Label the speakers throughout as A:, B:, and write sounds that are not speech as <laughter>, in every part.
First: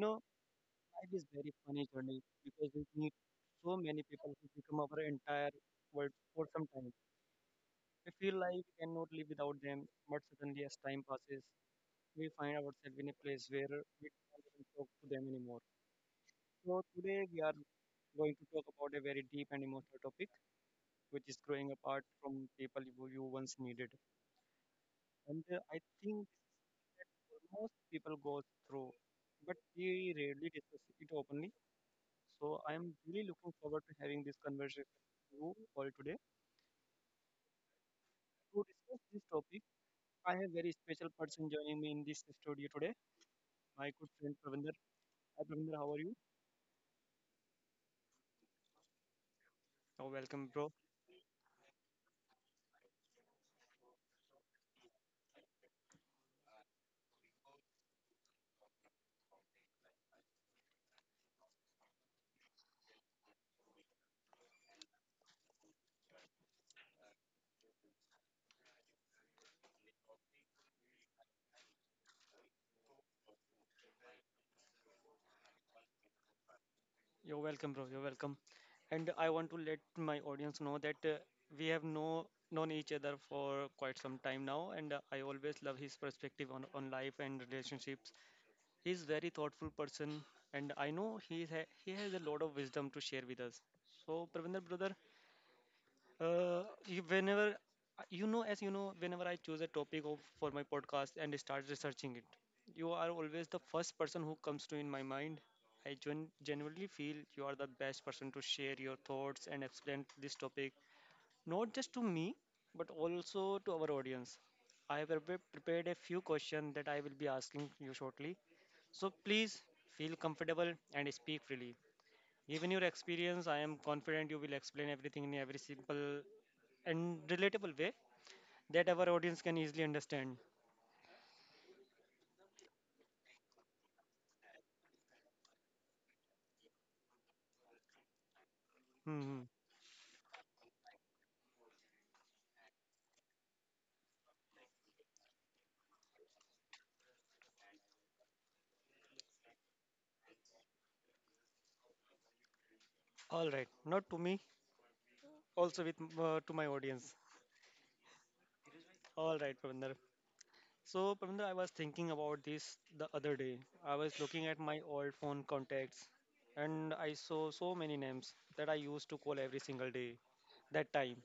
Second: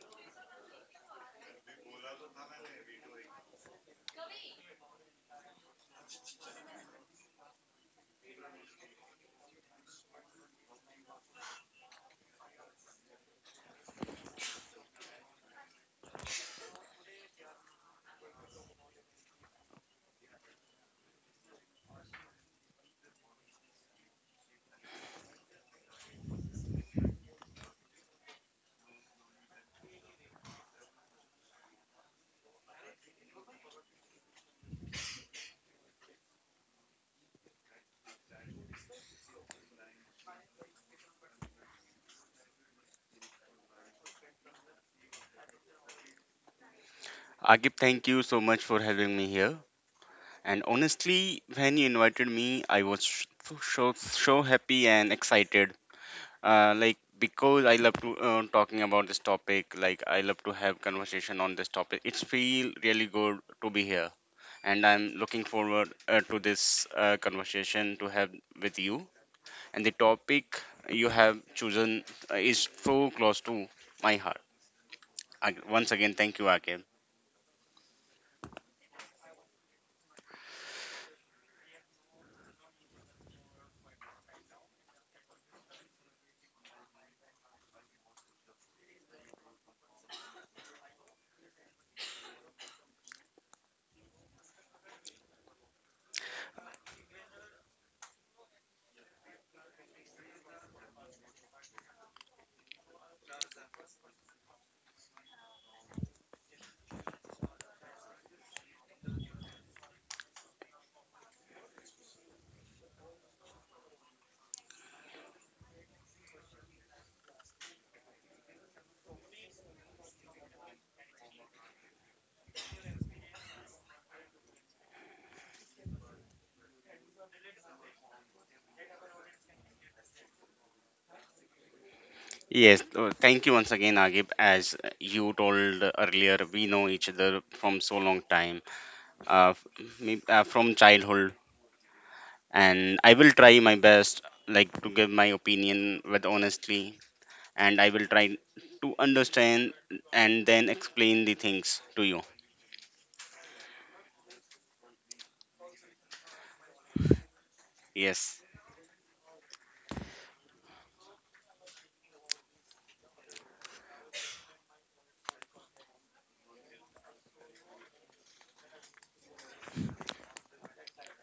A: know, life is very funny journey because we meet so many people who become our entire world for some time. We feel like we cannot live without them, but suddenly, as time passes, we find ourselves in a place where we can't even talk to them anymore. So, today we are going to talk about a very deep and emotional topic which is growing apart from people who you once needed. And I think most people go through, but we rarely discuss it openly. So I am really looking forward to having this conversation with you all today. To discuss this topic, I have very special person joining me in this studio today, my good friend Pravinder. Hi Pravinder, how are you?
B: Agib, thank you so much for having me here.
A: Oh, welcome,
B: And
A: bro.
B: honestly, when you invited me, I was so happy and excited. Like because I love to talking about this topic. Like I love to have conversation on this topic. It's feel really good to be here, and I'm looking forward to this conversation to have with you. And the topic you have chosen is so close to my heart. Once again, thank you, Akib.
A: You're welcome, bro. You're welcome. And I want to let my audience know that we have no known each other for quite some time now, and I always love his perspective on life and relationships. He's very thoughtful person, and I know he has a lot of wisdom to share with us. So, Pravinder brother, whenever as you know, whenever I choose a topic for my podcast and start researching it, you are always the first person who comes to in my mind. Genuinely feel you are the best person to share your thoughts and explain this topic, not just to me, but also to our audience. I have prepared a few questions that I will be asking you shortly. So please feel comfortable and speak freely. Given your experience, I am confident you will explain everything in every simple and relatable way that our audience can easily understand.
B: Yes, thank you once again, Agib. As you told earlier, we know each other from so long time,
A: Hmm.
B: uh, f- from childhood, and I will try my best, like to give my opinion with honesty, and I will try to understand and then explain the things to you.
A: All right, not to me, also to my audience.
B: Yes.
A: All right, Pravinder. So, Pravinder, I was thinking about this the other day. I was looking at my old phone contacts, and I saw so many names that I used to call every single day. That time,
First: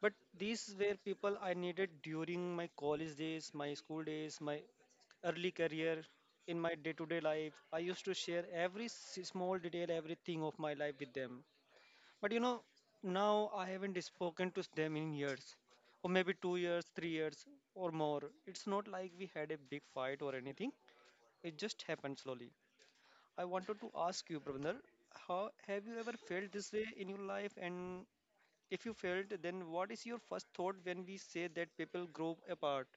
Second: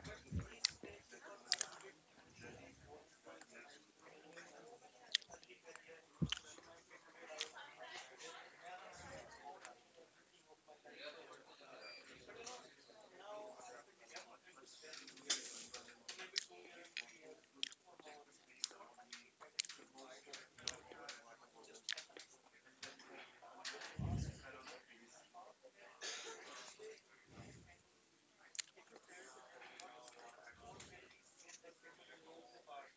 A: but these were people I needed during my college days, my school days, my early career, in my day to day life. I used to share every small detail, everything of my life with them. But you know, now I haven't spoken to them in years, or maybe 2 years, 3 years, or more. It's not like we had a big fight or anything, it just happened slowly. I wanted to ask you, brother, how have you ever felt this way in your life and if you felt, then what is your first thought when we say that people grow apart?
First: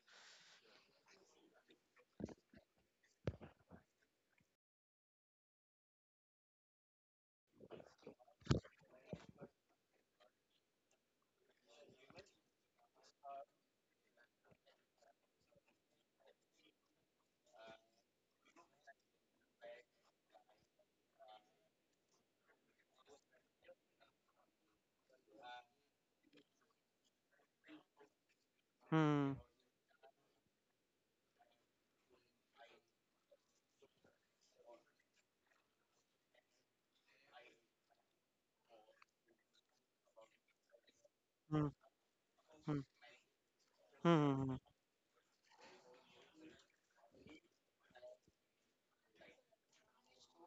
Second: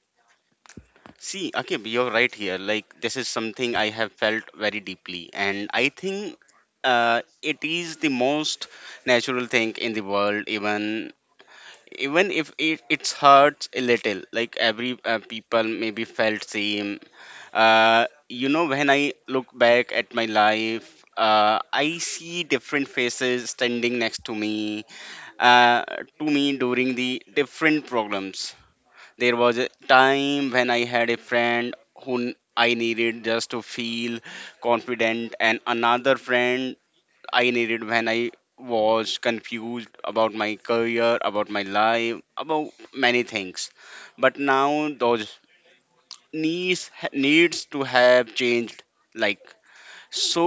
B: See, Akib, you're right here. Like this is something I have felt very deeply, and I think it is the most natural thing in the world, even if it hurts a little, like every people maybe felt same. When I look back at my life, I see different faces standing next to me, uh, during the different problems.
A: Hmm.
B: There was a time when I had a friend who I needed just to feel confident, and another friend I needed when I was confused about my career, about my
A: Hmm.
B: life, about
A: Hmm.
B: many things. But
A: Hmm. Hmm.
B: now those needs to have changed. Like so,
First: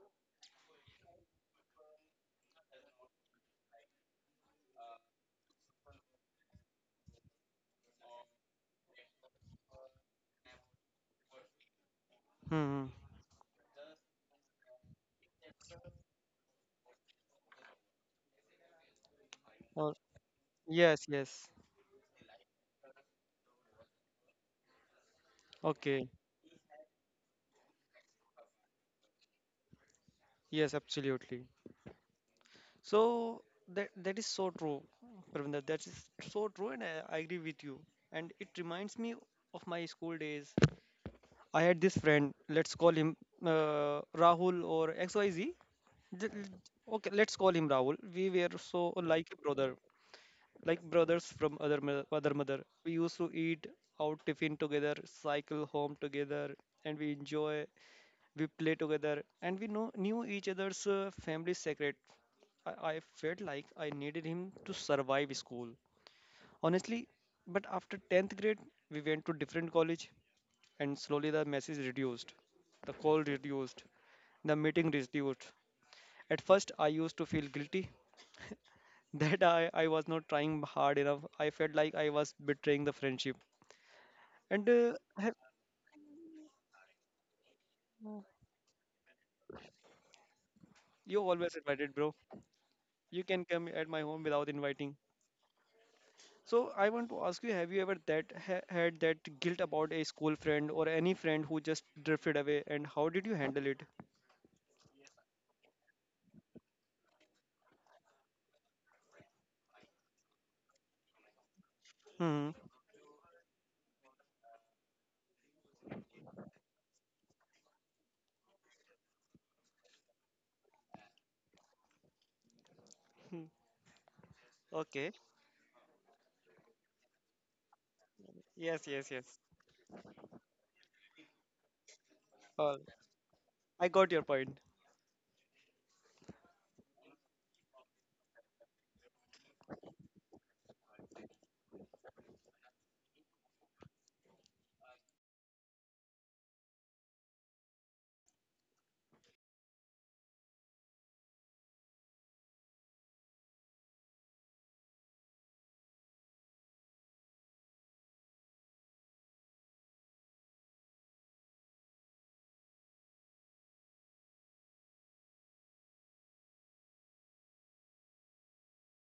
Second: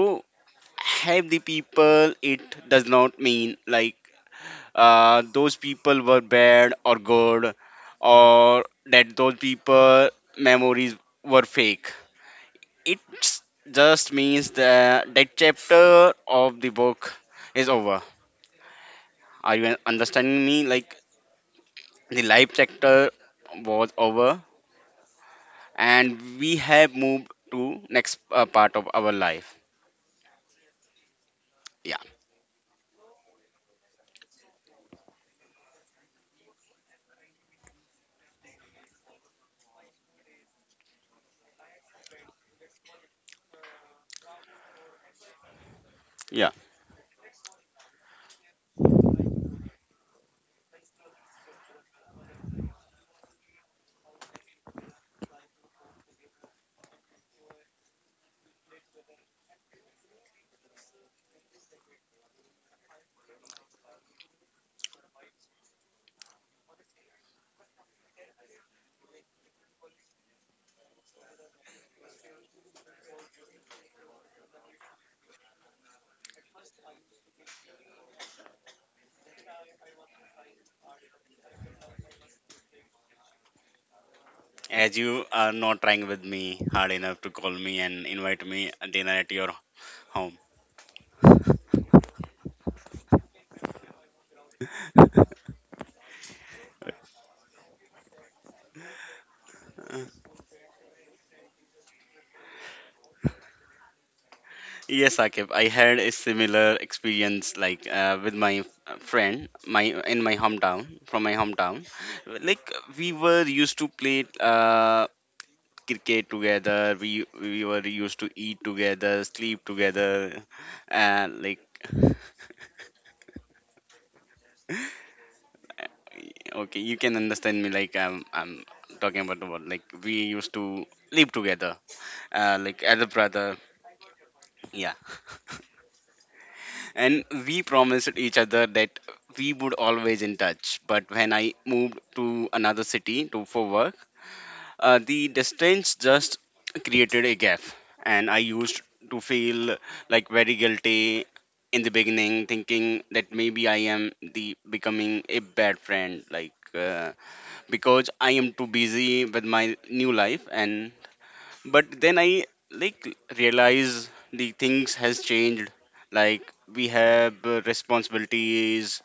B: have the people. It does not mean like those people were bad or good, or that those people memories were fake.
A: Hmm.
B: It just means that that chapter of the book is over. Are you
A: Oh,
B: understanding me? Like
A: yes. Yes.
B: the live sector was over,
A: Okay.
B: and we have moved to next part of our life.
A: Yes. Absolutely.
B: Yeah,
A: So that is so true, Pravinda. That is so true, and I agree with you. And it reminds me of my school days. I had this friend. Let's call him Rahul or XYZ. Th-
B: yeah.
A: okay, let's call him Rahul. We were so like a brother. Like brothers from other mother. We used to eat out tiffin together, cycle home together, and we enjoy. We play together, and we know knew each other's family secret. I felt like I needed him to survive school, honestly. But after tenth grade, we went to different college, and slowly the message reduced, the call reduced, the meeting reduced, at first, I used to feel guilty <laughs> that I was not trying hard enough. I felt like I was betraying the friendship. And
B: As
A: <laughs>
B: you
A: have-
B: are not trying with me hard enough to call me and invite me a dinner at your home.
A: you always invited, bro. You can come at my home without inviting. So I want to ask you: Have you ever that ha- Had that guilt about a school friend or any friend who just drifted away, and how did you handle it?
B: Yes, Akib, I had a similar experience like with my friend, my in my hometown, from my hometown.
A: Hmm.
B: Like we were used to play. Cricket together. We were used to eat together, sleep together, and like
A: Hmm. Okay.
B: okay, you can understand me. Like I'm
A: Yes. Yes.
B: talking
A: Yes.
B: about what like we used to live together,
A: Uh,
B: like elder brother.
A: I got your point.
B: Yeah, and we promised each other that we would always in touch. But when I moved to another city to for work, the distance just created a gap, and I used to feel like very guilty in the beginning, thinking that maybe I am the becoming a bad friend, like because I am too busy with my new life. And but then I like realize the things has changed. Like we have responsibilities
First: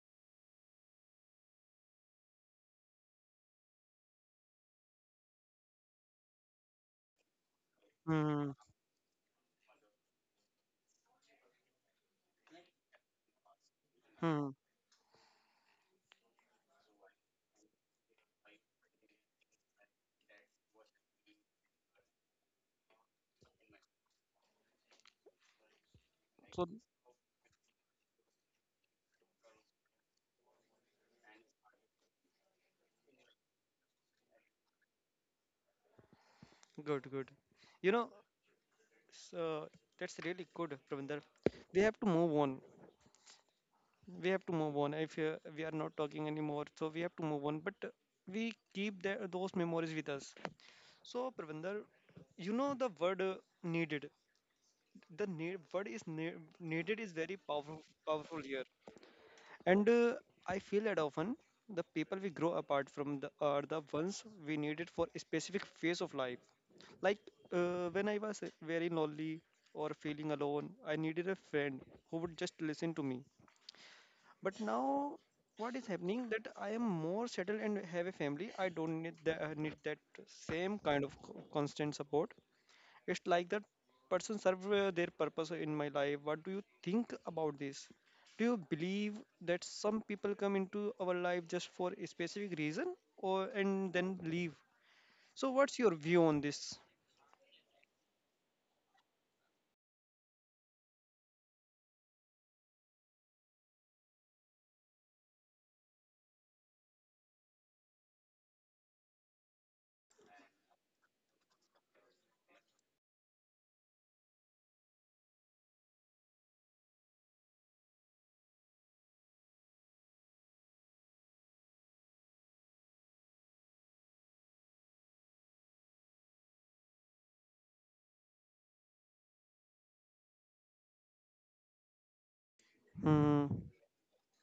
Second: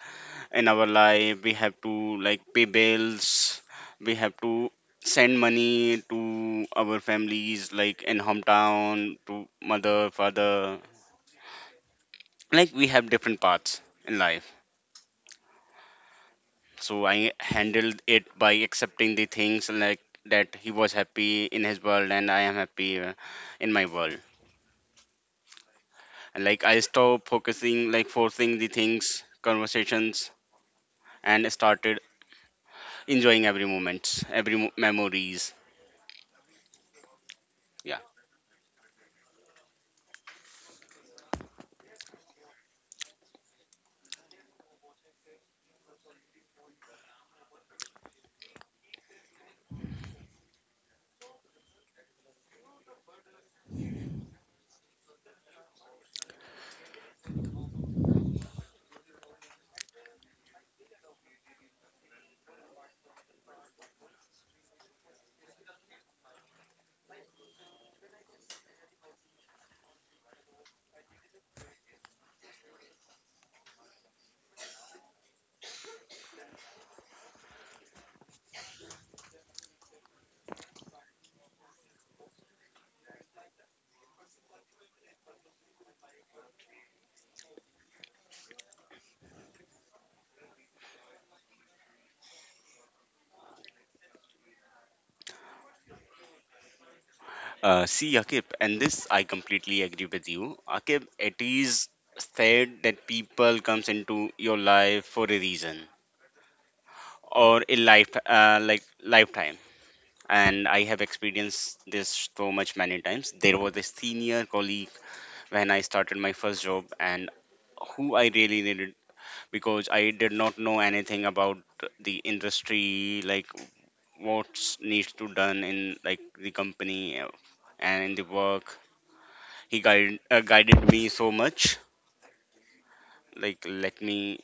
B: in our life. We have to like pay bills, we have to send money to our families like in
A: Hmm.
B: hometown to mother, father. Like we have different paths in
A: Hmm.
B: life, so I handled it by accepting the things, like that he was happy in his world and I am happy in my world. And like
A: So
B: I stopped focusing like forcing the things conversations, and started enjoying every moments, memories.
A: good. Good. You
B: Yeah.
A: know, so that's really good, Pravinder. We have to move on. We have to move on. If we are not talking anymore, so we have to move on. But we keep those memories with us. So Pravinder, you know the word needed. The needed is very powerful. Powerful here. And I feel that often the people we grow apart from are the ones we needed for a specific phase of life. Like when I was very lonely or feeling alone, I needed a friend who would just listen to me. But now, what is happening that I am more settled and have a family. I don't need that same kind of constant support. It's like that person serve their purpose in my life. What do you think about this? Do you believe that some people come into our life just for a specific reason or and then leave? So what's your view on this?
B: See, Akib, and this I completely agree with you. Akib, it is said that people comes into your life for a reason or a life, like lifetime. And I have experienced this so much many times. There was a senior colleague when I started my first job, and who I really needed because I did not know anything about the industry, like what needs to done in like the company, and in the work. He guided me so much.
A: Hmm.
B: Like, let me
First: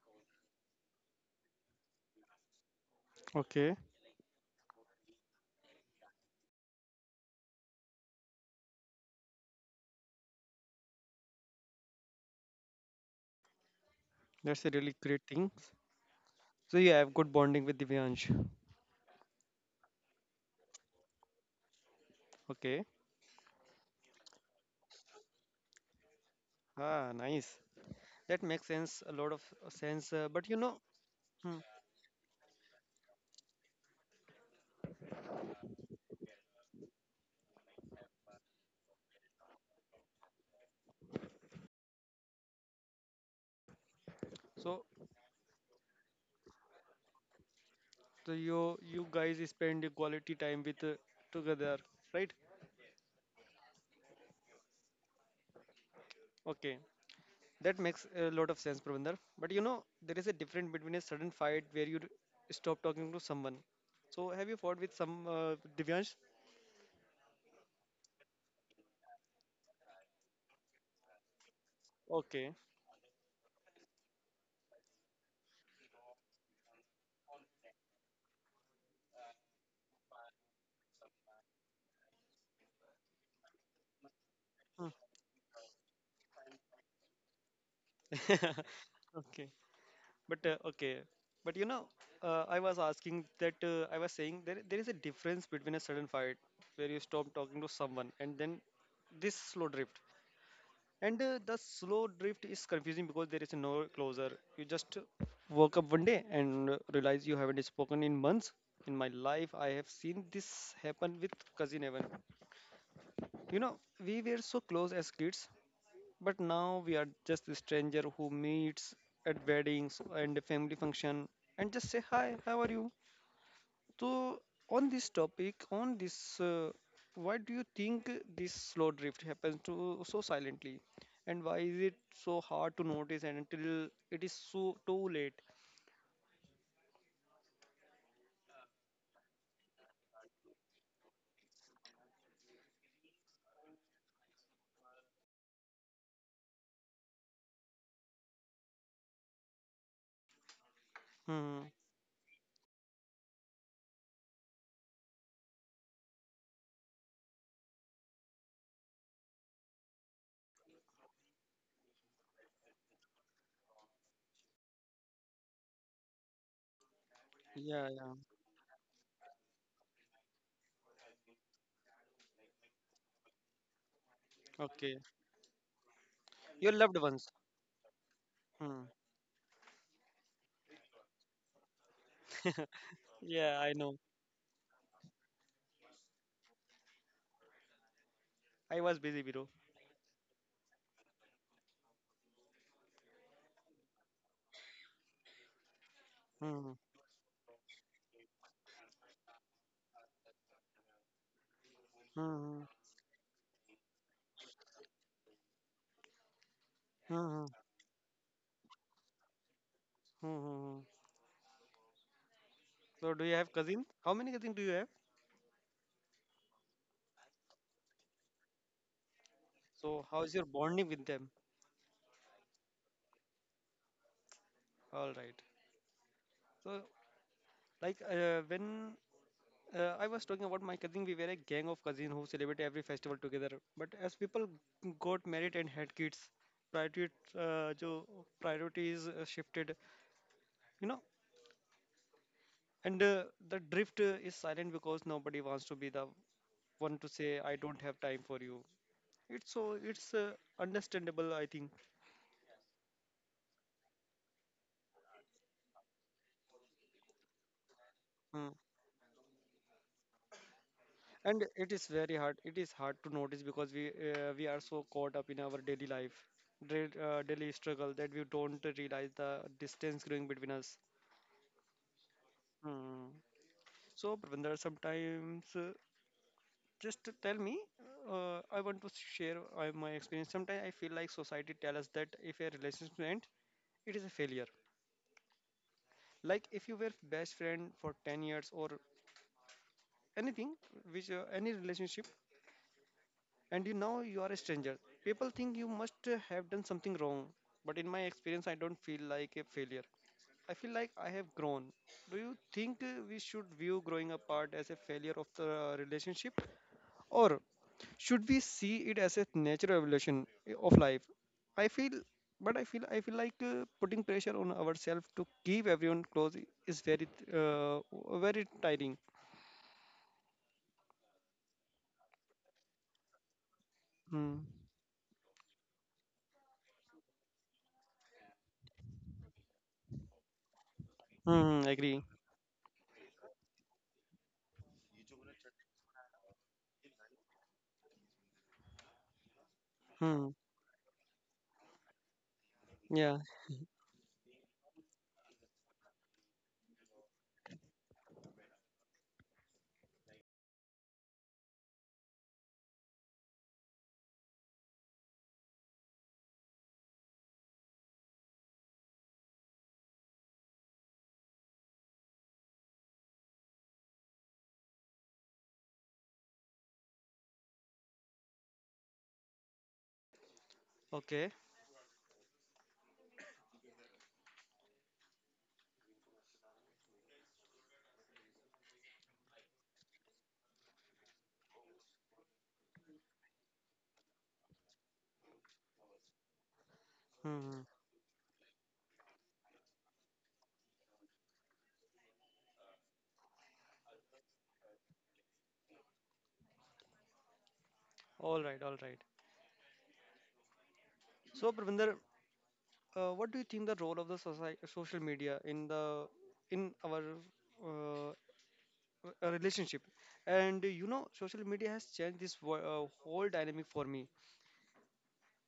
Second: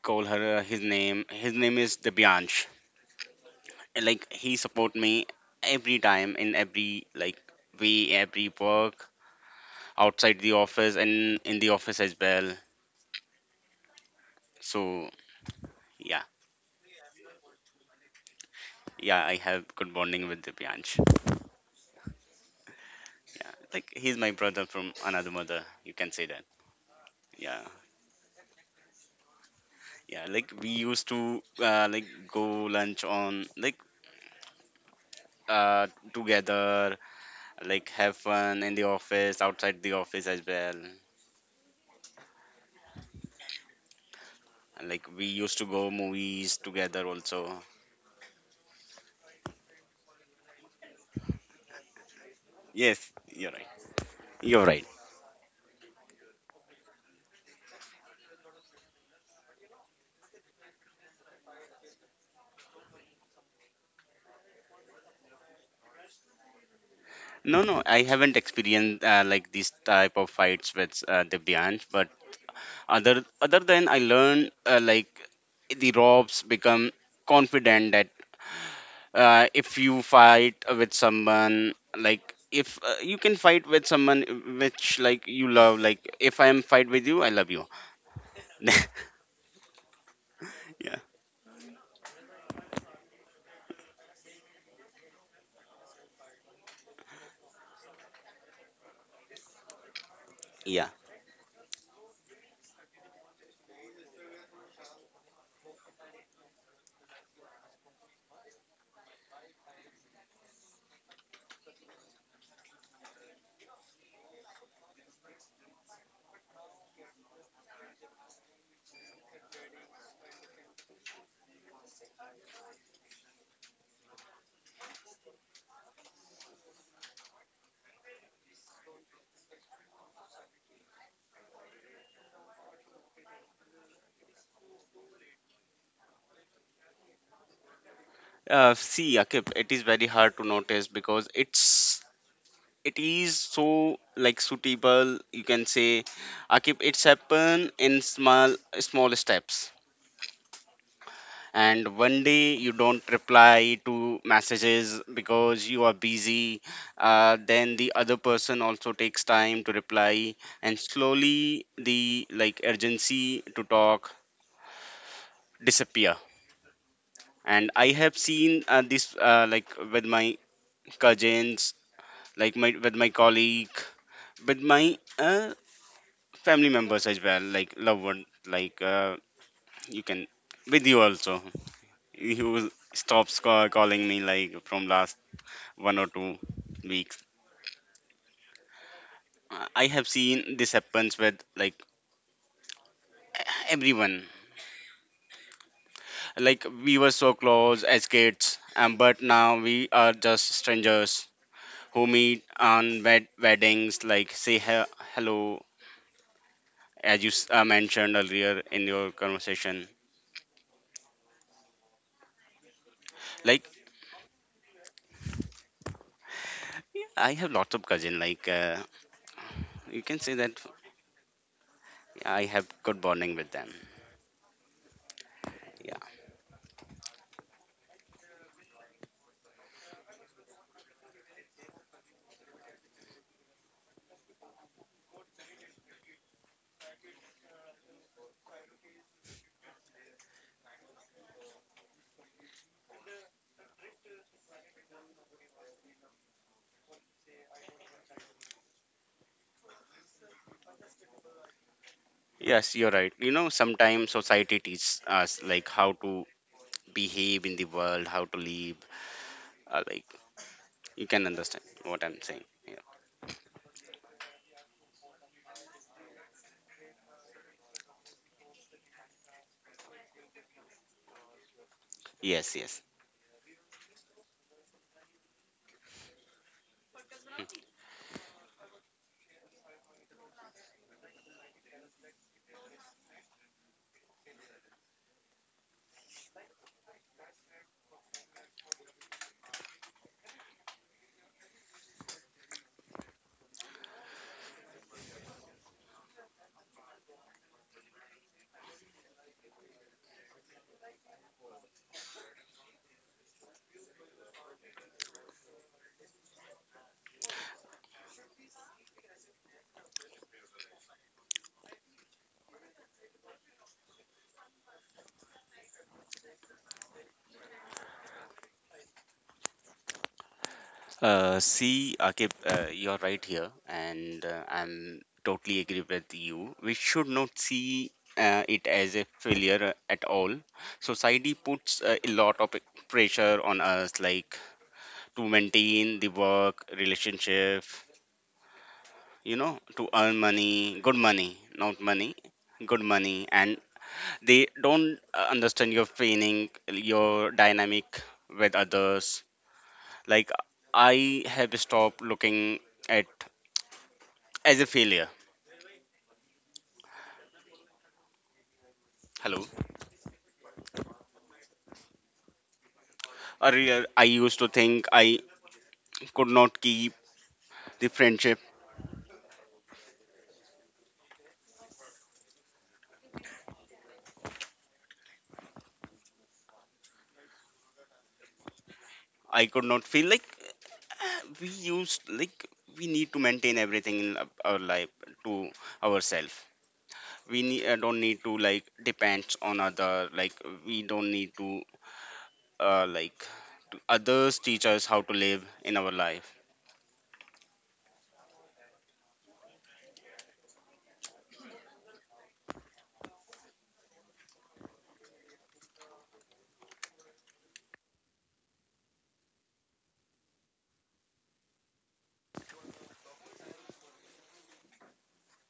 B: call her his name. His name is Dibyansh.
A: Okay,
B: And, like, he support me every time in every like way, every work outside the office and in the office as well.
A: that's a really
B: So
A: great thing.
B: yeah,
A: So you have good bonding with Divyansh.
B: yeah, I have good bonding with Dibyansh.
A: Okay.
B: Like, he's my brother from another mother. You can say that.
A: Ah, nice.
B: Yeah,
A: That makes sense. A lot of sense.
B: yeah.
A: But
B: Like
A: you
B: we
A: know,
B: used to
A: hmm,
B: like go lunch on like uh together, like have fun in the office, outside the office as well. And,
A: so
B: like we used to go movies together also.
A: you you guys spend the quality time with together, right?
B: Yes, you're right. You're right.
A: Okay. That makes a lot of sense, Pravinder. But you know, there is a difference between a sudden fight where you stop talking to someone. So, have you fought with some Divyansh?
B: No, no, I haven't experienced like these type of fights with Divyansh, but
A: Okay.
B: other than I learned like the robs become confident that if you fight with someone, like if you can fight with someone
A: Hmm,
B: which like you love, like if I am fight with you I love you. <laughs>
A: okay. But
B: Yeah.
A: okay. But you know, I was saying there is a difference between a sudden fight where you stop talking to someone and then this slow drift. And The slow drift is confusing because there is no closure. You just woke up one day and realize you haven't spoken in months. In my life, I have seen this happen with cousin Evan. You know, we were so close as kids, but now we are just a stranger who meets at weddings and family function and just say hi, how are you? So, on this topic, on this, why do you think this slow drift happens to so silently, and why is it so hard to notice and until it is so too late?
B: See, Akib, it is very hard to notice because it is so like suitable. You can say, Akib, it's happen in small small steps.
A: Hmm.
B: And one day you don't reply to messages because you are busy. Then the other person also takes time to reply, and slowly the like urgency to talk disappear. And I
A: Yeah, yeah.
B: have seen this like with my cousins, like my with my colleague, with my
A: Okay.
B: family
A: Your loved
B: members as
A: ones.
B: well, like loved one, like
A: Hmm.
B: you can with you also. You stops
A: Yeah, I know.
B: calling me like from last one or two weeks.
A: I was busy, bro.
B: I have seen this happens with like everyone. Like
A: Hmm.
B: we were so close as kids, but now we are just strangers who meet
A: Hmm. Hmm.
B: on weddings. Like say hello,
A: Hmm.
B: as you
A: Hmm, hmm,
B: mentioned earlier in your conversation.
A: hmm, hmm. So, do you have
B: Like
A: cousins? How many cousins do you have?
B: yeah, I have lots of cousin. Like you
A: So,
B: can
A: how
B: say
A: is your
B: that
A: bonding with them?
B: I have good bonding with them.
A: All right.
B: Yeah.
A: So, like, when I was talking about my cousin. We were a gang of cousins who celebrated every festival together. But as people got married and had kids, priority, jo priorities shifted, you know. And The drift is silent because nobody wants to be the one to say, "I don't have time for you." It's so it's understandable, I think.
B: Yes, you're right. You know, sometimes society teaches us like how to behave in the world, how to
A: Mm.
B: live. Like you can
A: And
B: understand
A: it is
B: what I'm
A: very hard.
B: saying.
A: It
B: Yeah.
A: is hard to notice because we are so caught up in our daily life, daily struggle that we don't realize the distance growing between us.
B: Yes, yes.
A: Hmm. So, Pravinder, sometimes just tell me, I want to share my experience. Sometimes I feel like society tells us that if a relationship ends, it is a failure. Like if you were best friend for 10 years or anything, which any relationship, and you now you are a stranger, people think you must have done something wrong. But in my experience, I don't feel like a failure. I feel like I have grown. Do you think we should view growing apart as a failure of the relationship? Or should we see it as a natural evolution of life? I feel, but I feel like putting pressure on ourselves to keep everyone close is very, uh, very tiring.
B: See, Akib, you're right here, and
A: Hmm.
B: I'm totally agree with you. We should not see it as a failure at all. Society
A: Hmm.
B: puts
A: Agree.
B: a lot of pressure on us, like to maintain the work relationship, you know, to earn
A: Hmm.
B: money, good money, not money, good
A: Yeah.
B: money. And they don't understand your feeling, your dynamic with others. Like I have stopped looking at as a failure. Hello, earlier I used to think I could not keep the friendship,
A: Okay.
B: I could not feel like we used, like we need to maintain everything in our life to ourselves. we nee-
A: Hmm.
B: uh, don't need to like depends on other. Like we don't need to like others teach us how to live in our life.
A: All right. All right. So, Pravinder, what do you think the role of the society, social media in the in our uh, a relationship? And you know, social media has changed this whole dynamic for me.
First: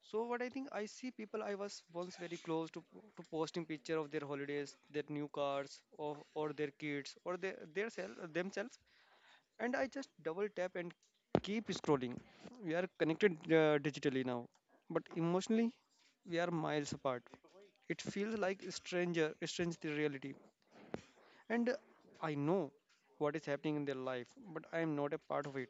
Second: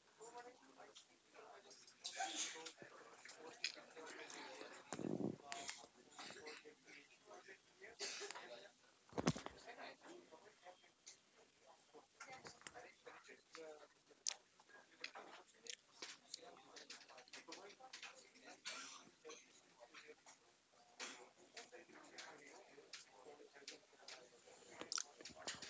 A: So what I think I see people I was once very close to posting picture of their holidays, their new cars, or their kids, or their self, themselves, and I just double tap and keep scrolling. We are connected digitally now, but emotionally we are miles apart. It feels like a stranger, a strange the reality, and I know what is happening in their life, but I am not a part of it.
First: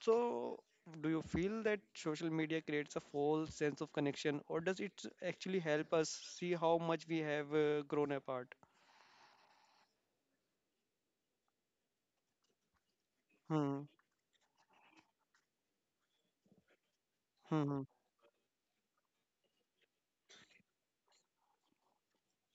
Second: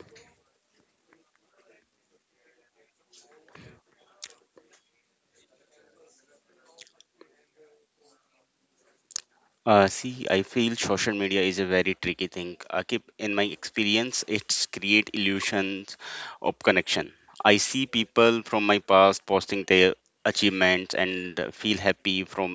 A: So, do you feel that social media creates a false sense of connection, or does it actually help us see how much we have grown apart?
B: See, I feel social media is a very tricky thing, Akib. In my
A: Hmm.
B: experience, it's create illusions of connection. I see
A: Hmm.
B: people from my past posting their achievements and feel happy from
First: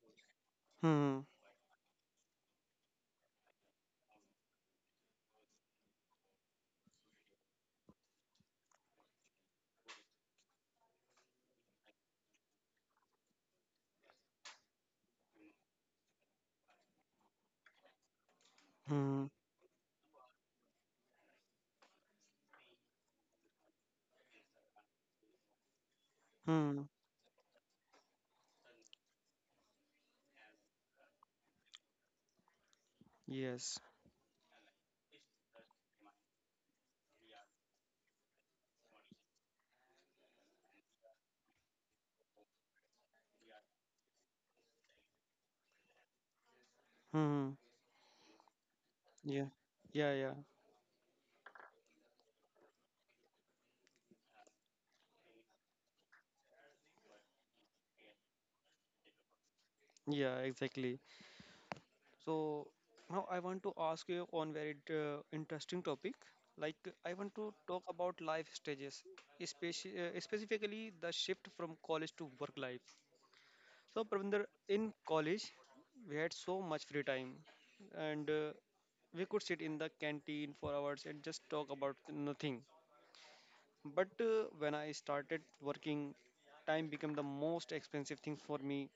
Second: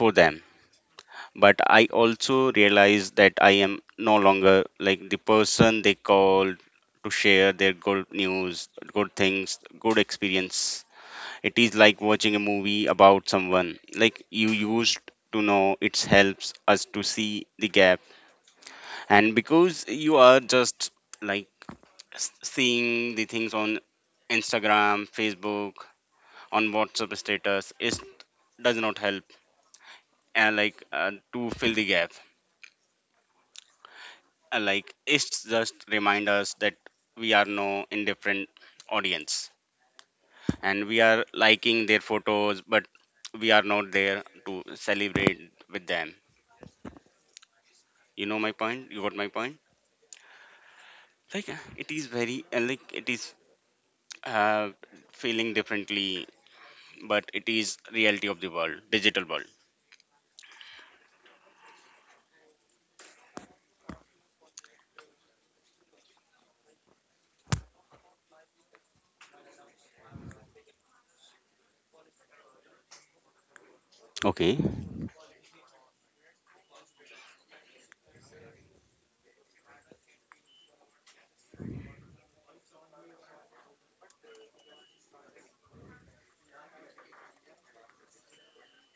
B: for them.
A: Hmm. Hmm.
B: But I also realized that I am no longer like the person they called to share their good news, good things, good experience. It is like watching a movie about someone like you used to know. It helps us to see the gap,
A: Hmm.
B: and because you are just like seeing the things on Instagram, Facebook, on
A: Hmm.
B: WhatsApp status, it does not help and like to fill the gap.
A: Yes.
B: Like it's just remind us that we are no indifferent audience, and we are liking their photos, but we are not there to celebrate with them.
A: Hmm.
B: You know my point? You got my
A: Yeah.
B: point.
A: Yeah. Yeah.
B: Like it is very like it is uh, feeling differently, but it is reality of the world, digital world.
A: Yeah. Exactly. So now I want to ask you on very interesting topic. Like I want to talk about life stages, especially specifically the shift from college to work life. So, Pravinder,
B: Okay.
A: in college, we had so much free time, and we could sit in the canteen for hours and just talk about nothing. But when I started working, time became the most expensive thing for me.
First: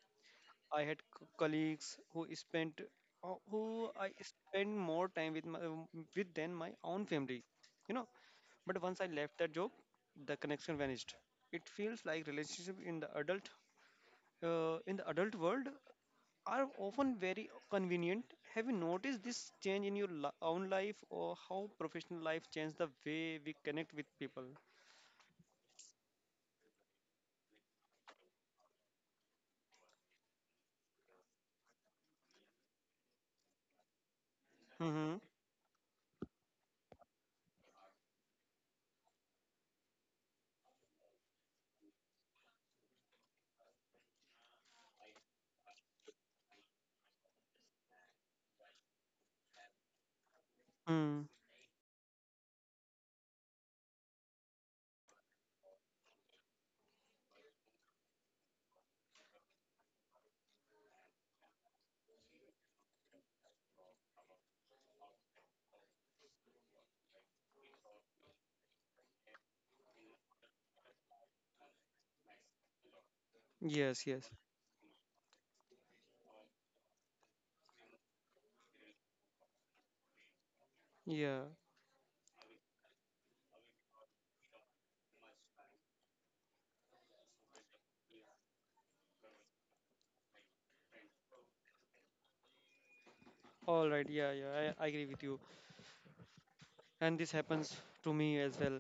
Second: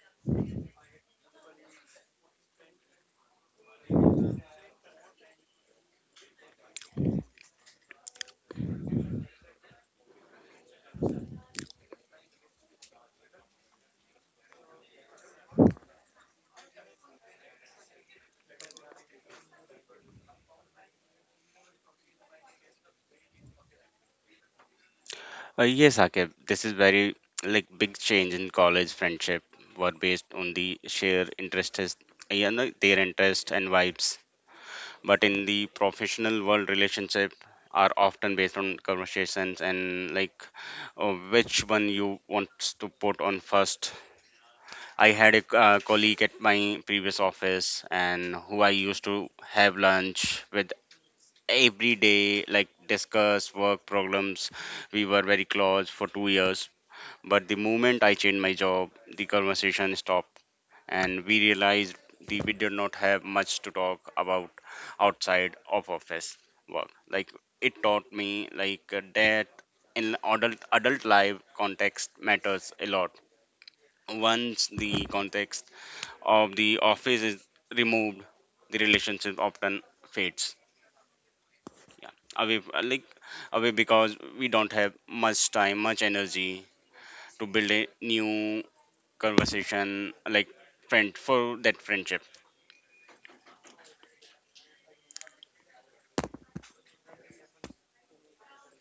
A: I had colleagues who spent, who I spent more time with, with than my own family. You know, but once I left that job, the connection vanished. It feels like relationship in the adult world are often very convenient. Have you noticed this change in your own life or how professional life changed the way we connect with people?
B: Yes, Akib, this is very like big change. In college, friendship were based on the shared interests. Yeah, no, their interests and vibes.
A: Mm-hmm.
B: But in the professional world, relationship are often based on conversations and like which one you want to put on first. I had a colleague at my previous office and who I used to have lunch with
A: Mm.
B: every day, like discuss work problems. We were very close for 2 years, but the moment I changed my job, the conversation stopped, and we realized that we did not have much to talk about outside of office work. Like it taught me like that in adult life, context matters a lot.
A: Yes, yes.
B: Once the context of the office is removed, the relationship often fades
A: Yeah.
B: away, like away, because we don't have much time, much energy to build a new conversation, like friend for that friendship.
A: All right. Yeah, yeah. I agree with you. And this happens to me as well.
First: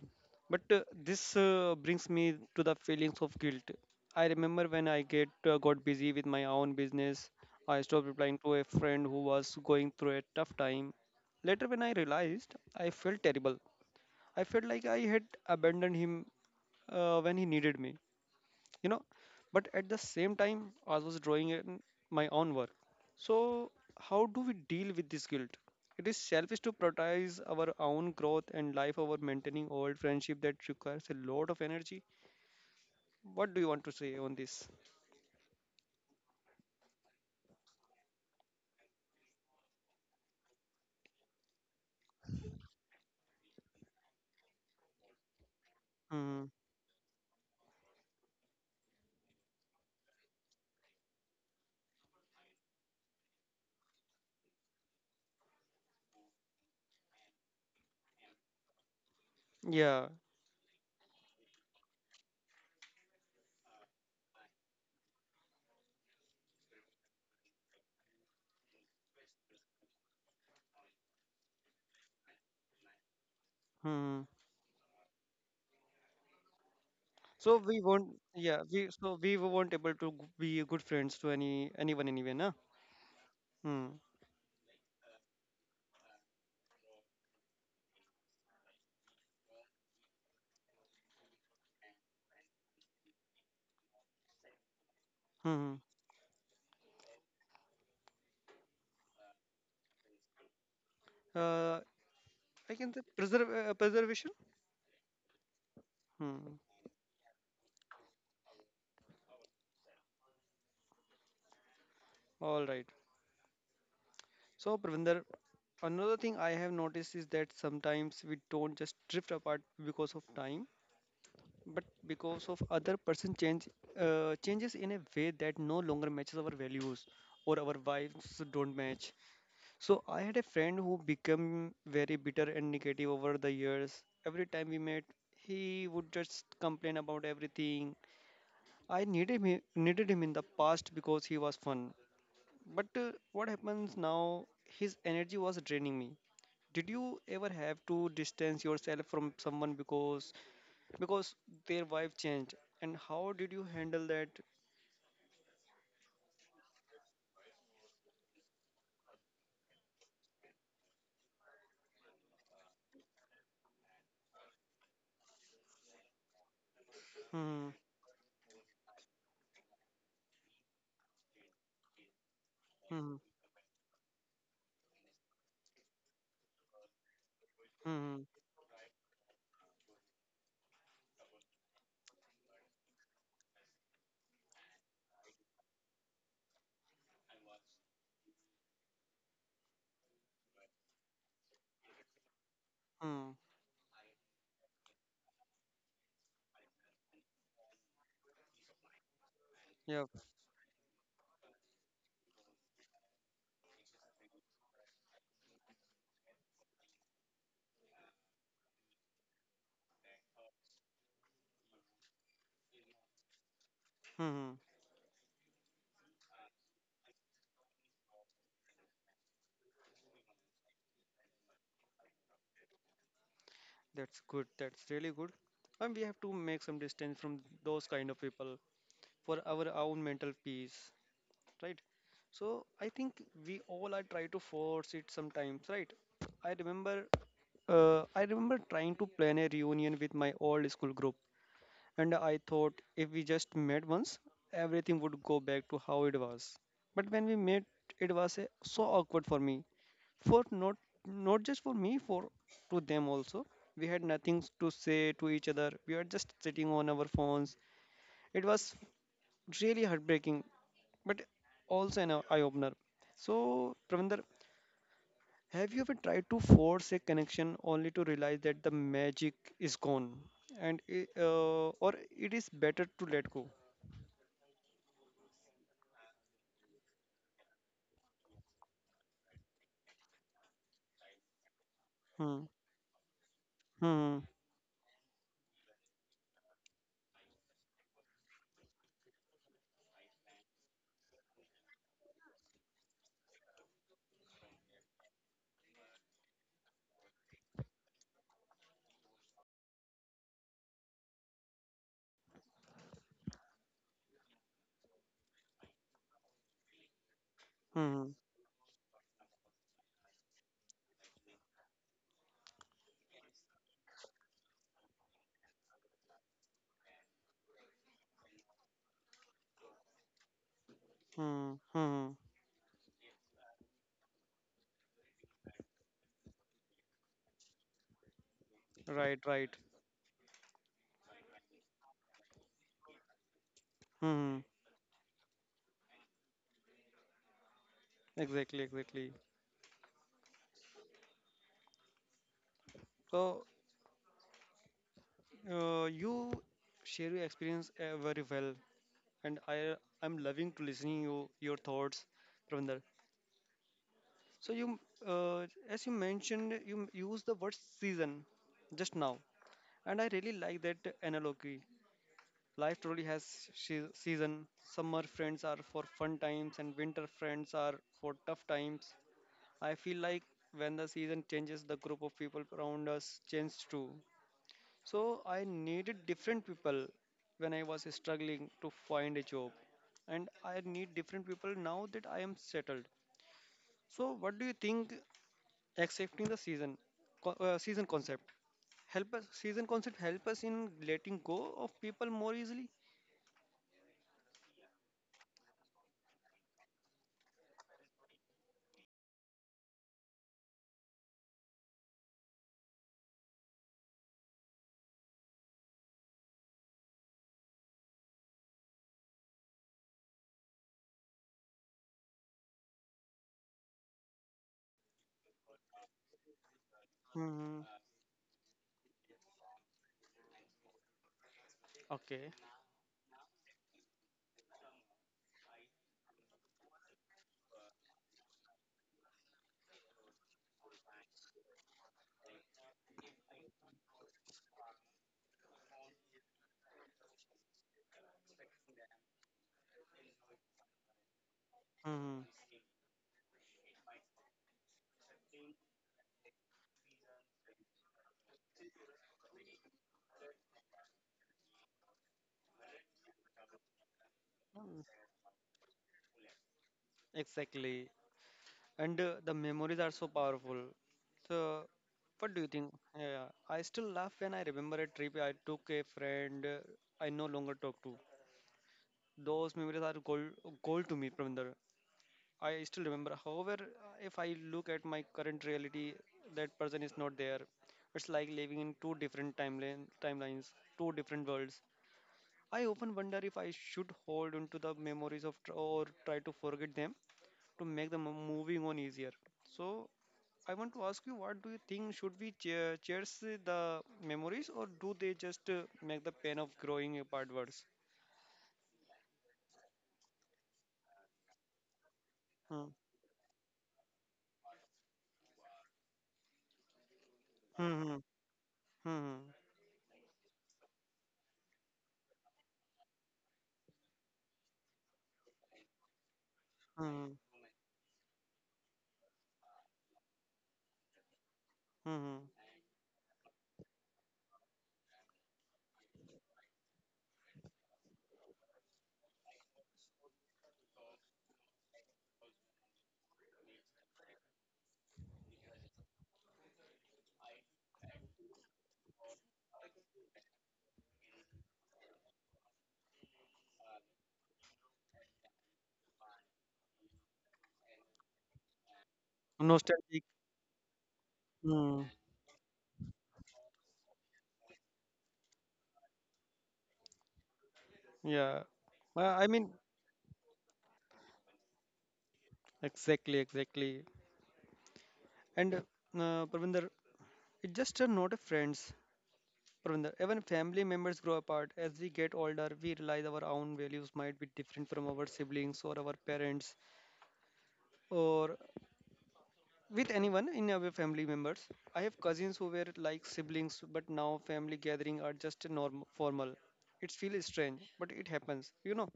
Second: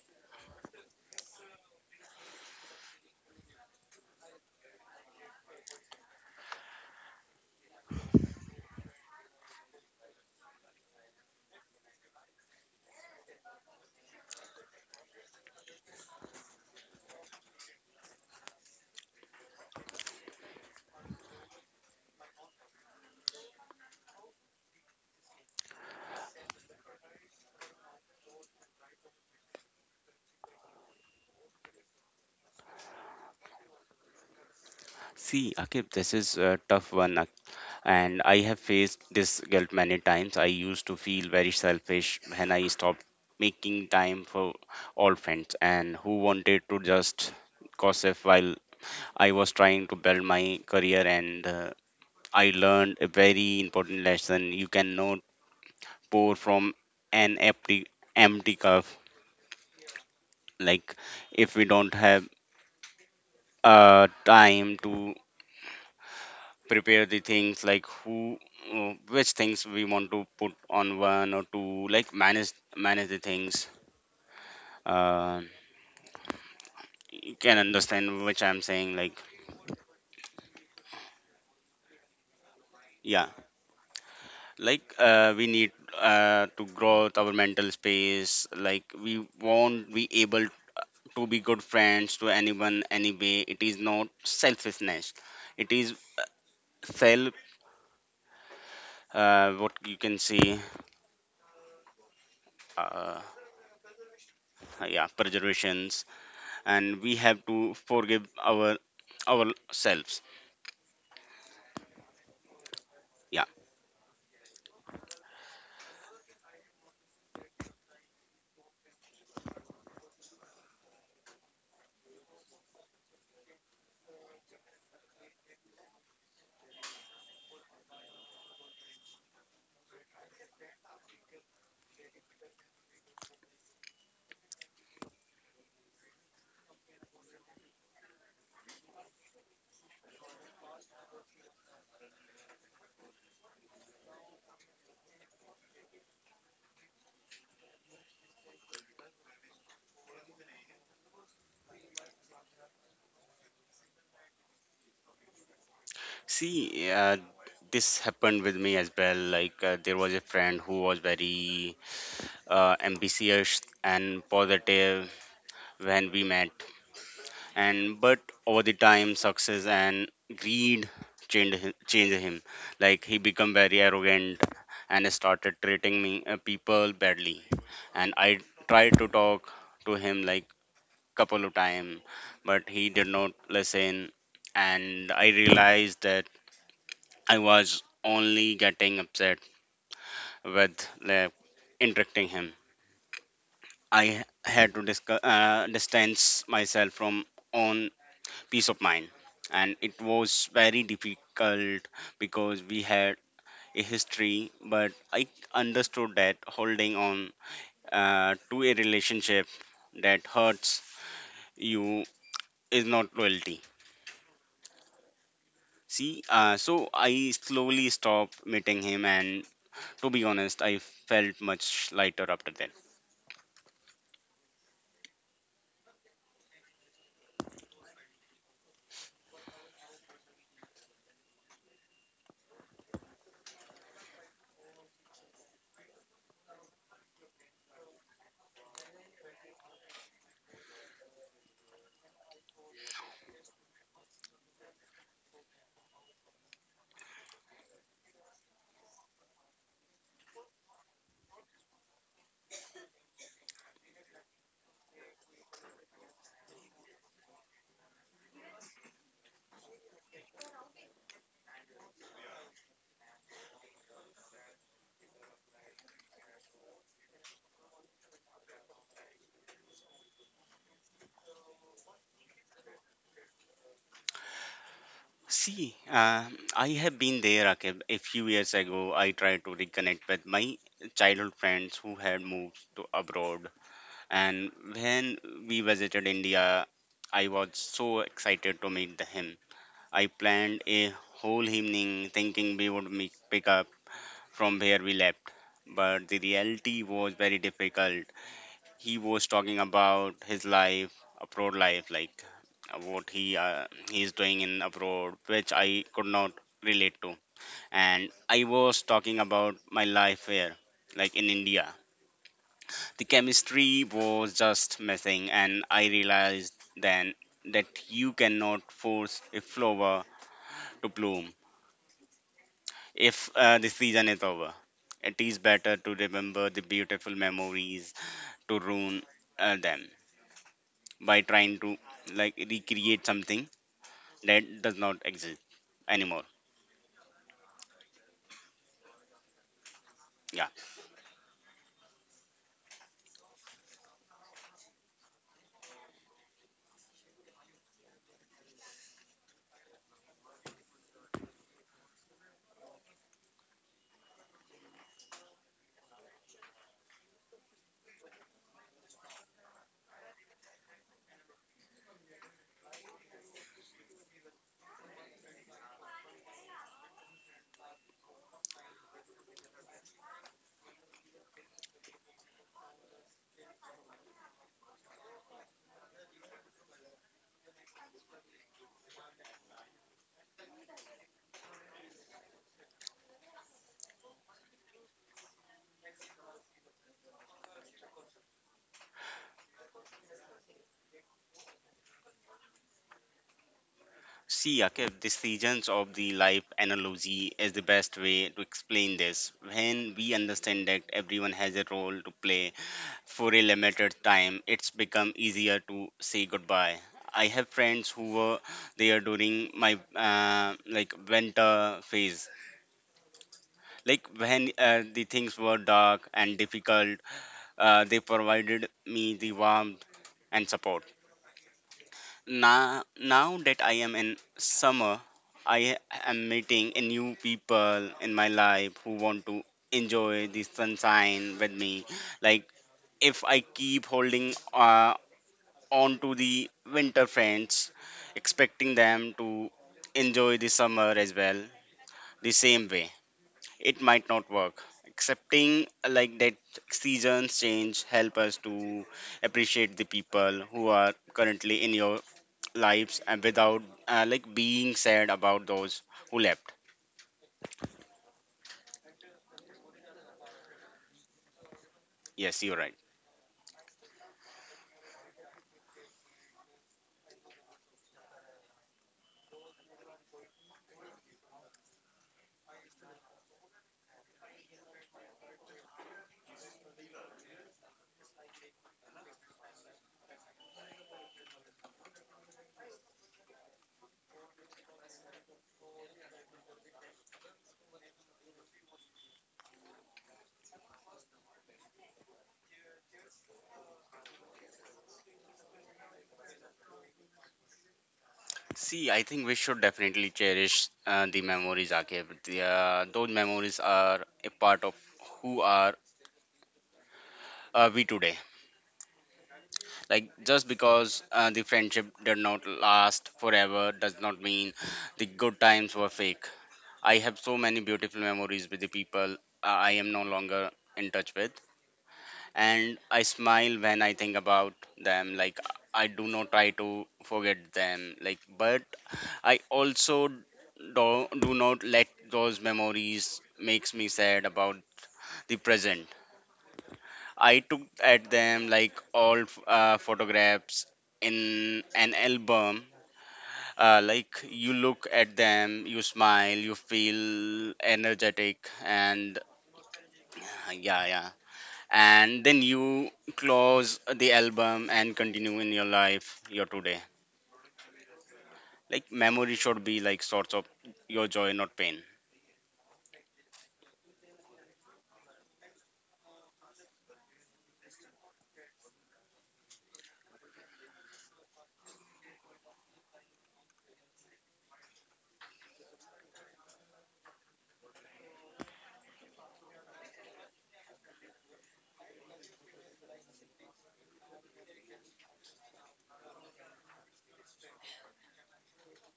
A: But this brings me to the feelings of guilt. I remember when I get got busy with my own business, I stopped replying to a friend who was going through a tough time. Later, when I realized, I felt terrible. I felt like I had abandoned him when he needed me, you know. But at the same time, I was drawing in my own work. So, how do we deal with this guilt? It is selfish to prioritize our own growth and life over maintaining old friendship that requires a lot of energy. What do you want to say on this?
B: See, Akib, this is a tough one, and I have faced this guilt many times. I used to feel very selfish when I stopped making time for all friends and who
A: Hmm.
B: wanted to just gossip while I was trying to build my career. And I learned a very important lesson: you cannot pour from an empty cup.
A: Yeah.
B: Like if we don't have time to prepare the things, like who which things we want to put on one or two, like manage the things.
A: Hmm.
B: uh, you
A: So
B: can
A: we won't.
B: understand which I'm
A: Yeah. We
B: saying, like.
A: so we will not able to be good friends to anyone anyway, nah.
B: Yeah,
A: Hmm.
B: like we need to grow our mental space, like we won't be able to be good friends to anyone anyway. It is not selfishness, it
A: Hmm.
B: is self, what you can see.
A: Uh, I can say
B: uh,
A: preservation.
B: yeah, preservations.
A: Hmm.
B: And we have to forgive our ourselves.
A: All right.
B: Yeah.
A: So, Pravinder, another thing I have noticed is that sometimes we don't just drift apart because of time, but because of other person changes in a way that no longer matches our values or our vibes don't match. So, I had a friend who became very bitter and negative over the years. Every time we met, he would just complain about everything. Needed him in the past because he was fun. But what happens now? His energy was draining me. Did you ever have to distance yourself from someone because their wife changed? And how did you handle that?
B: See, this happened with me as well. Like there was a friend who was very ambitious and positive when we met.
A: Hmm.
B: And but over the time, success and greed changed him, like
A: Hmm.
B: he became very arrogant and started treating me people badly. And
A: Hmm.
B: I tried to talk to him, like, couple of time, but he did not listen. And I realized that I was only getting upset with, like, interacting him.
A: Hmm.
B: I had to distance myself from own peace of mind, and it
A: Yeah.
B: was very difficult because we had a history. But I understood that holding on to a relationship that hurts you is not loyalty.
A: Hmm. Hmm.
B: See, so I slowly stopped meeting him, and to be honest, I felt much lighter after that.
A: That's good. That's really good. And we have to make some distance from those kind of people for our own mental peace, right? So I think we all are try to force it sometimes, right? I remember I remember trying to plan a reunion with my old school group, and I thought if we just met once, everything would go back to how it was. But when we met, it was so awkward for me. For not not just for me, for to them also. We had nothing to say to each other. We were just sitting on our phones. It was really heartbreaking, but also an eye opener. So, Pravinder, have you ever tried to force a connection only to realize that the magic is gone, and or it is better to let go?
B: See, I have been there, Akib. A few years ago, I tried to reconnect with my childhood friends who had
A: Hmm.
B: moved to abroad,
A: Hmm.
B: and when we visited India, I was so excited to meet the him. I planned a whole evening thinking we would meet, pick up from where we left, but the reality was very difficult. He was talking about his life, abroad life, like what he is doing in abroad, which I could not relate to. And
A: Hmm.
B: I was talking about my life here, like in India. The chemistry was just missing, and I realized then that you cannot force a flower to bloom
A: Hmm. Hmm. Hmm.
B: if the season is over. It is better to remember the beautiful memories to ruin
A: Right. Right.
B: them, by trying to, like, recreate something
A: Hmm.
B: that does not exist anymore.
A: Exactly. Exactly.
B: Yeah.
A: So you share your experience very well, and I'm loving to listening you your thoughts, Pravinder. So you as you mentioned you use the word season just now, and I really like that analogy. Life truly has season. Summer friends are for fun times and winter friends are for tough times. I feel like when the season changes, the group of people around us change too. So I needed different people when I was struggling to find a job, and I need different people now that I am settled. So what do you think? Accepting the season concept help us. Season concept help us in letting go of people more easily.
B: See, Akif, this regions of the life analogy is the best way to explain this. When we understand that everyone has a role to play for a limited time, it's become easier to say goodbye. I have friends who were there during my like winter phase. Like when the things were dark and difficult,
A: Hmm.
B: they provided me the warmth and support.
A: Okay.
B: Now that I am in summer, I am meeting a new people in my life who want to enjoy the sunshine with me. Like if I keep holding on to the winter friends, expecting them to enjoy the summer as well,
A: Mhm.
B: the same way, it might not work. Accepting like that seasons change help us to appreciate the people who are currently in your lives and without like being
A: Mm.
B: sad about those who left.
A: Exactly. And the memories are so powerful. So, what
B: Yes,
A: do you
B: you're right.
A: think? Yeah, I still laugh when I remember a trip I took a friend I no longer talk to. Those memories are gold, gold to me, Pravinder. I still remember. However, if I look at my current reality, that person is not there. It's like living in timelines, two different worlds. I often wonder if I should hold on to the memories of or try to forget them to make the moving on easier. So I want to ask you, what do you think? Should we cherish the memories, or do they just make the pain of growing apart worse?
B: See, I think we should definitely cherish the memories, Akib.
A: Hmm.
B: Those memories are a part of who are
A: Hmm. Hmm.
B: we
A: Hmm.
B: today.
A: Hmm.
B: Like just because the friendship did not last forever does not mean the good times were fake. I
A: Hmm. Hmm.
B: have so many beautiful memories with the people I am no longer in touch with.
A: Hmm, hmm.
B: And I smile when I think about them. Like I do not try to forget them. Like, but I also do not let those memories makes me sad about the present. I took at them like all photographs in an album. Like you look at them, you smile, you feel energetic, and
A: Nostalgic.
B: yeah, yeah.
A: Hmm.
B: And then you close the album and continue in your life your today.
A: Yeah.
B: Like
A: I
B: memory
A: mean,
B: should be like source of your joy, not pain.
A: exactly, exactly. And Pravinder, it's just not a friends. Pravinder, even family members grow apart. As we get older, we realize our own values might be different from our siblings or our parents or with anyone in our family members. I have cousins who were like siblings, but now family gathering are just a norm formal. It feels strange, but it happens, you know.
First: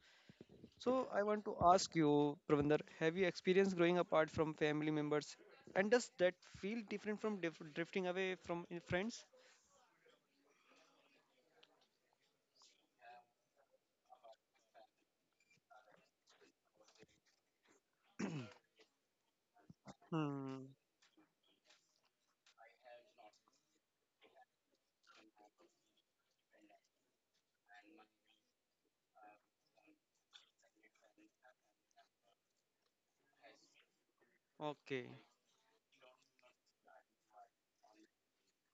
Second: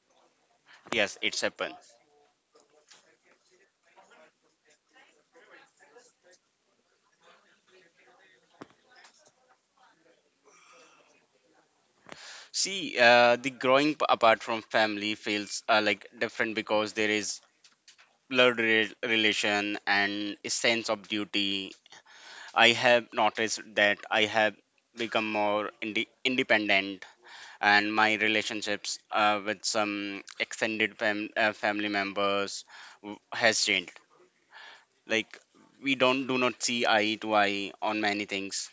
A: So
B: Yes,
A: I
B: it's
A: want to
B: happened.
A: ask you, Pravinder, have you experienced growing apart from family members, and does that feel different from dif drifting away from your friends?
B: See, the growing apart from family feels like different because there is blurred relation and a
A: Hmm.
B: sense of duty. I have noticed that I have become more independent, and my relationships with some extended family members has changed.
A: Okay.
B: Like we don't do not see eye to eye on many things.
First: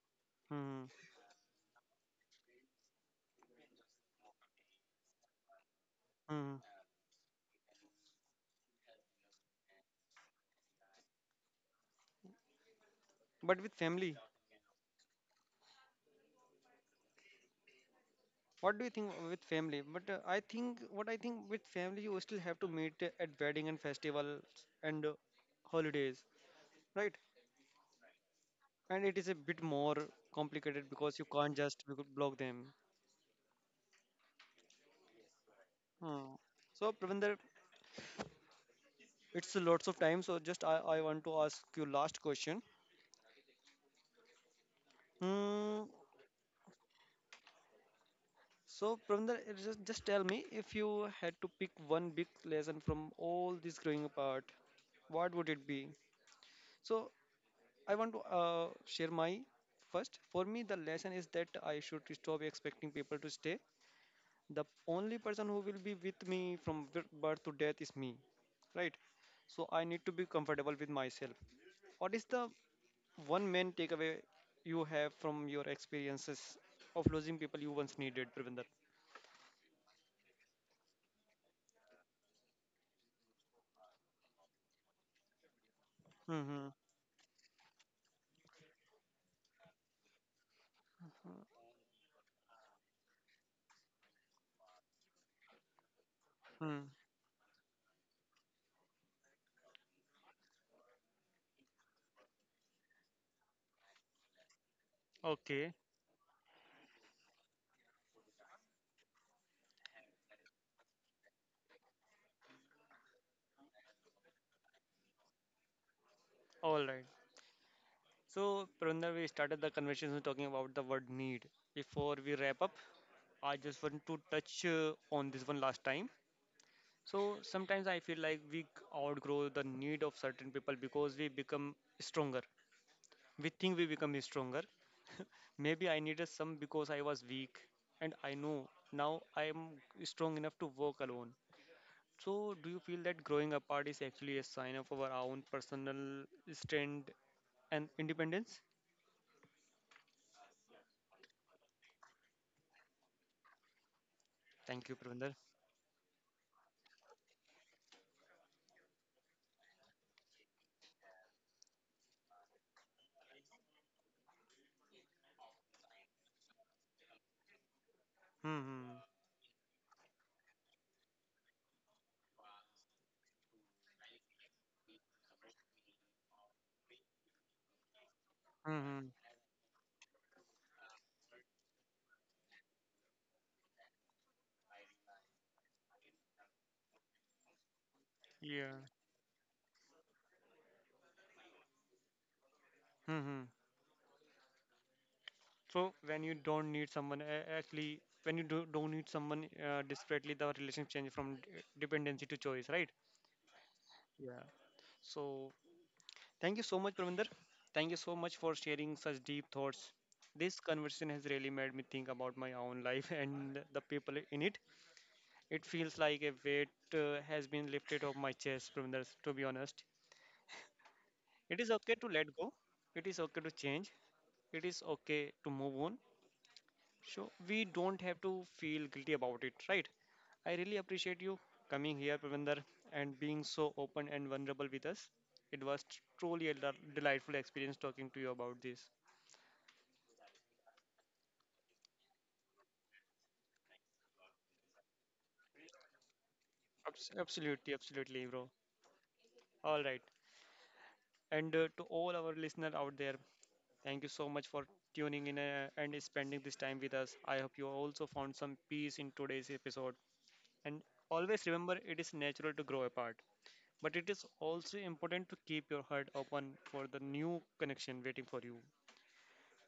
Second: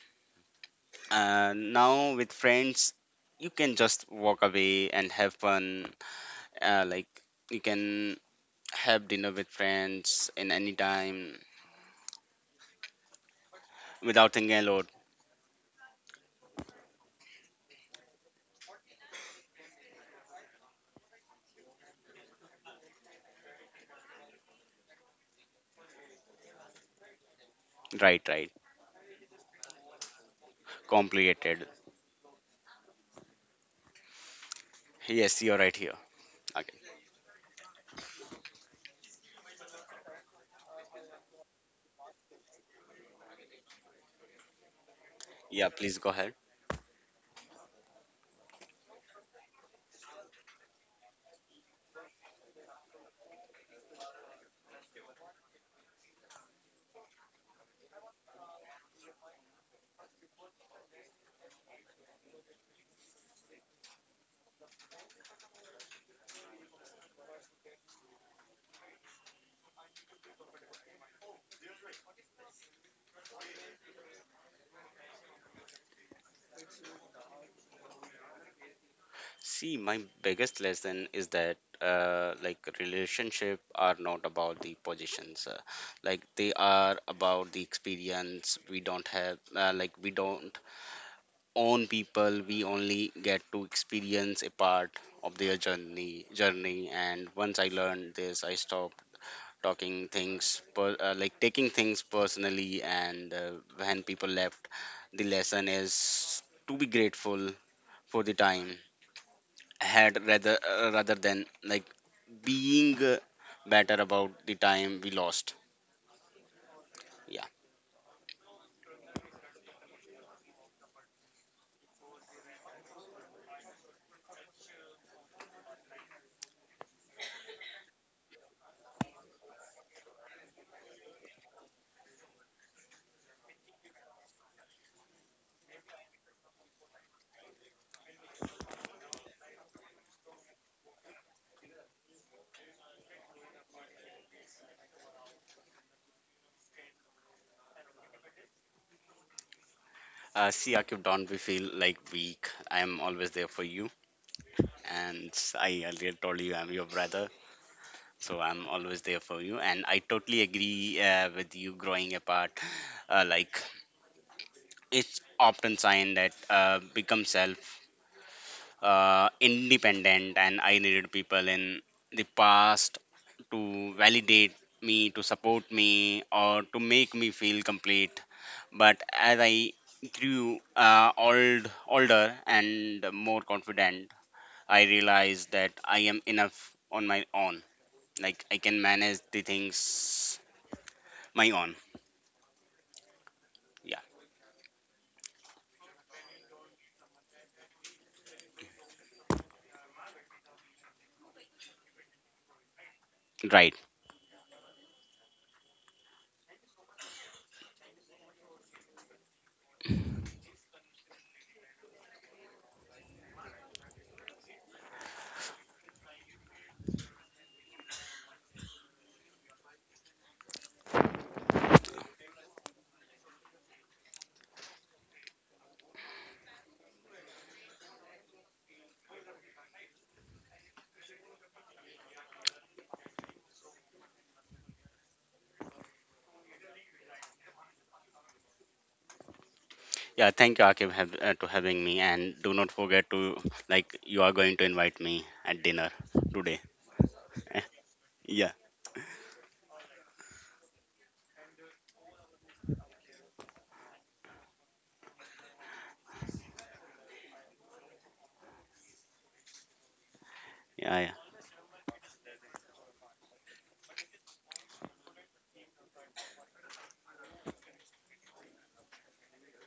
A: Hmm.
B: Now with friends, you can just walk away and have fun.
A: Hmm.
B: Like you can have dinner with friends in any time
A: But with family,
B: without thinking a lot.
A: what do you think with family but I think what I think with family you still have to meet at wedding and festivals and holidays, right?
B: Right, right.
A: And it is a bit more complicated because you can't
B: Complicated.
A: just block them.
B: Yes, you're right here.
A: Hmm.
B: Okay.
A: So Pravinder, it's lots of time so just I want to ask you last question.
B: Yeah,
A: Hmm.
B: please go ahead.
A: So Pravinder, it just tell me if you had to pick one big lesson from all this growing apart, what would it be? So I want to share my first. For me, the lesson is that I should stop expecting people to stay. The only person who will be with me from birth to death is me, right? So I need to be comfortable with myself. What is the one main takeaway you have from your experiences of losing people you once needed, Pravinder?
B: See, my biggest lesson is that like relationship are not about the positions, like they
A: Mm-hmm.
B: are about the experience. We don't own people. We only get to experience a part of their journey.
A: Mm.
B: Journey, and once I learned this, I stopped like taking things personally. And when people left, the lesson
A: Okay.
B: is to be grateful for the time had rather than, like, being better about the time we lost.
A: All right.
B: Yeah.
A: So, Pravinder, we started the conversation talking about the word need. Before we wrap up, I just want to touch on this one last time. So sometimes I feel like we outgrow the need of certain people because we become stronger. We think we become stronger. <laughs> Maybe I needed some because I was weak, and I know now I am strong enough to work alone. So do you feel that growing apart is actually a sign of our own personal strength and independence?
B: See, Akif, don't we feel like weak. I am always there for you,
A: Thank you,
B: and
A: Pravinder.
B: I earlier told you I'm your brother, so I'm always there for you. And I totally agree with you growing apart. Like it's often sign that become self
A: Hmm.
B: independent. And I needed people in the past to validate me, to support me, or to make me feel complete.
A: Hmm. Hmm,
B: But
A: hmm.
B: as I grew older and more confident, I realized that I am enough on my own. Like I
A: Yeah.
B: can manage the things my own.
A: Hmm. Hmm.
B: Yeah,
A: So when you don't need someone, a- actually, when you do, don't need someone desperately, the relationship changes from dependency to choice, right?
B: right.
A: Yeah. So thank you so much, Pravinder. Thank you so much for sharing such deep thoughts. This conversation has really made me think about my own life <laughs> and the people in it. It feels like a weight has been lifted off my chest, Pravinder, to be honest. It is okay to let go. It is okay to change. It is okay to move on. So we don't have to feel guilty about it, right? I really appreciate you coming here, Pravinder, and being so open and vulnerable with us. It was truly a delightful experience talking to you about this.
B: Yeah, thank you, Akib, to having me. And do not forget to, like, you are going to invite me at dinner today.
A: Absolutely, absolutely, bro.
B: Yeah,
A: All right. And to all our listeners out there, thank you so much for tuning in and spending this time with us. I hope you also found some peace in today's episode. And
B: yeah, yeah.
A: always remember, it is natural to grow apart. But it is also important to keep your heart open for the new connection waiting for you.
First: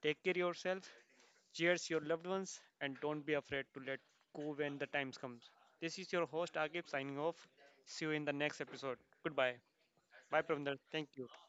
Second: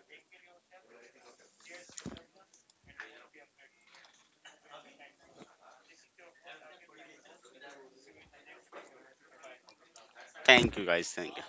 A: Take care yourself, cheers your loved ones, and don't be afraid to let go when the times comes. This is your host Agib signing off. See you in the next episode. Goodbye. Bye Pravinder.
B: Thank you, guys.
A: Thank you.
B: Thank you.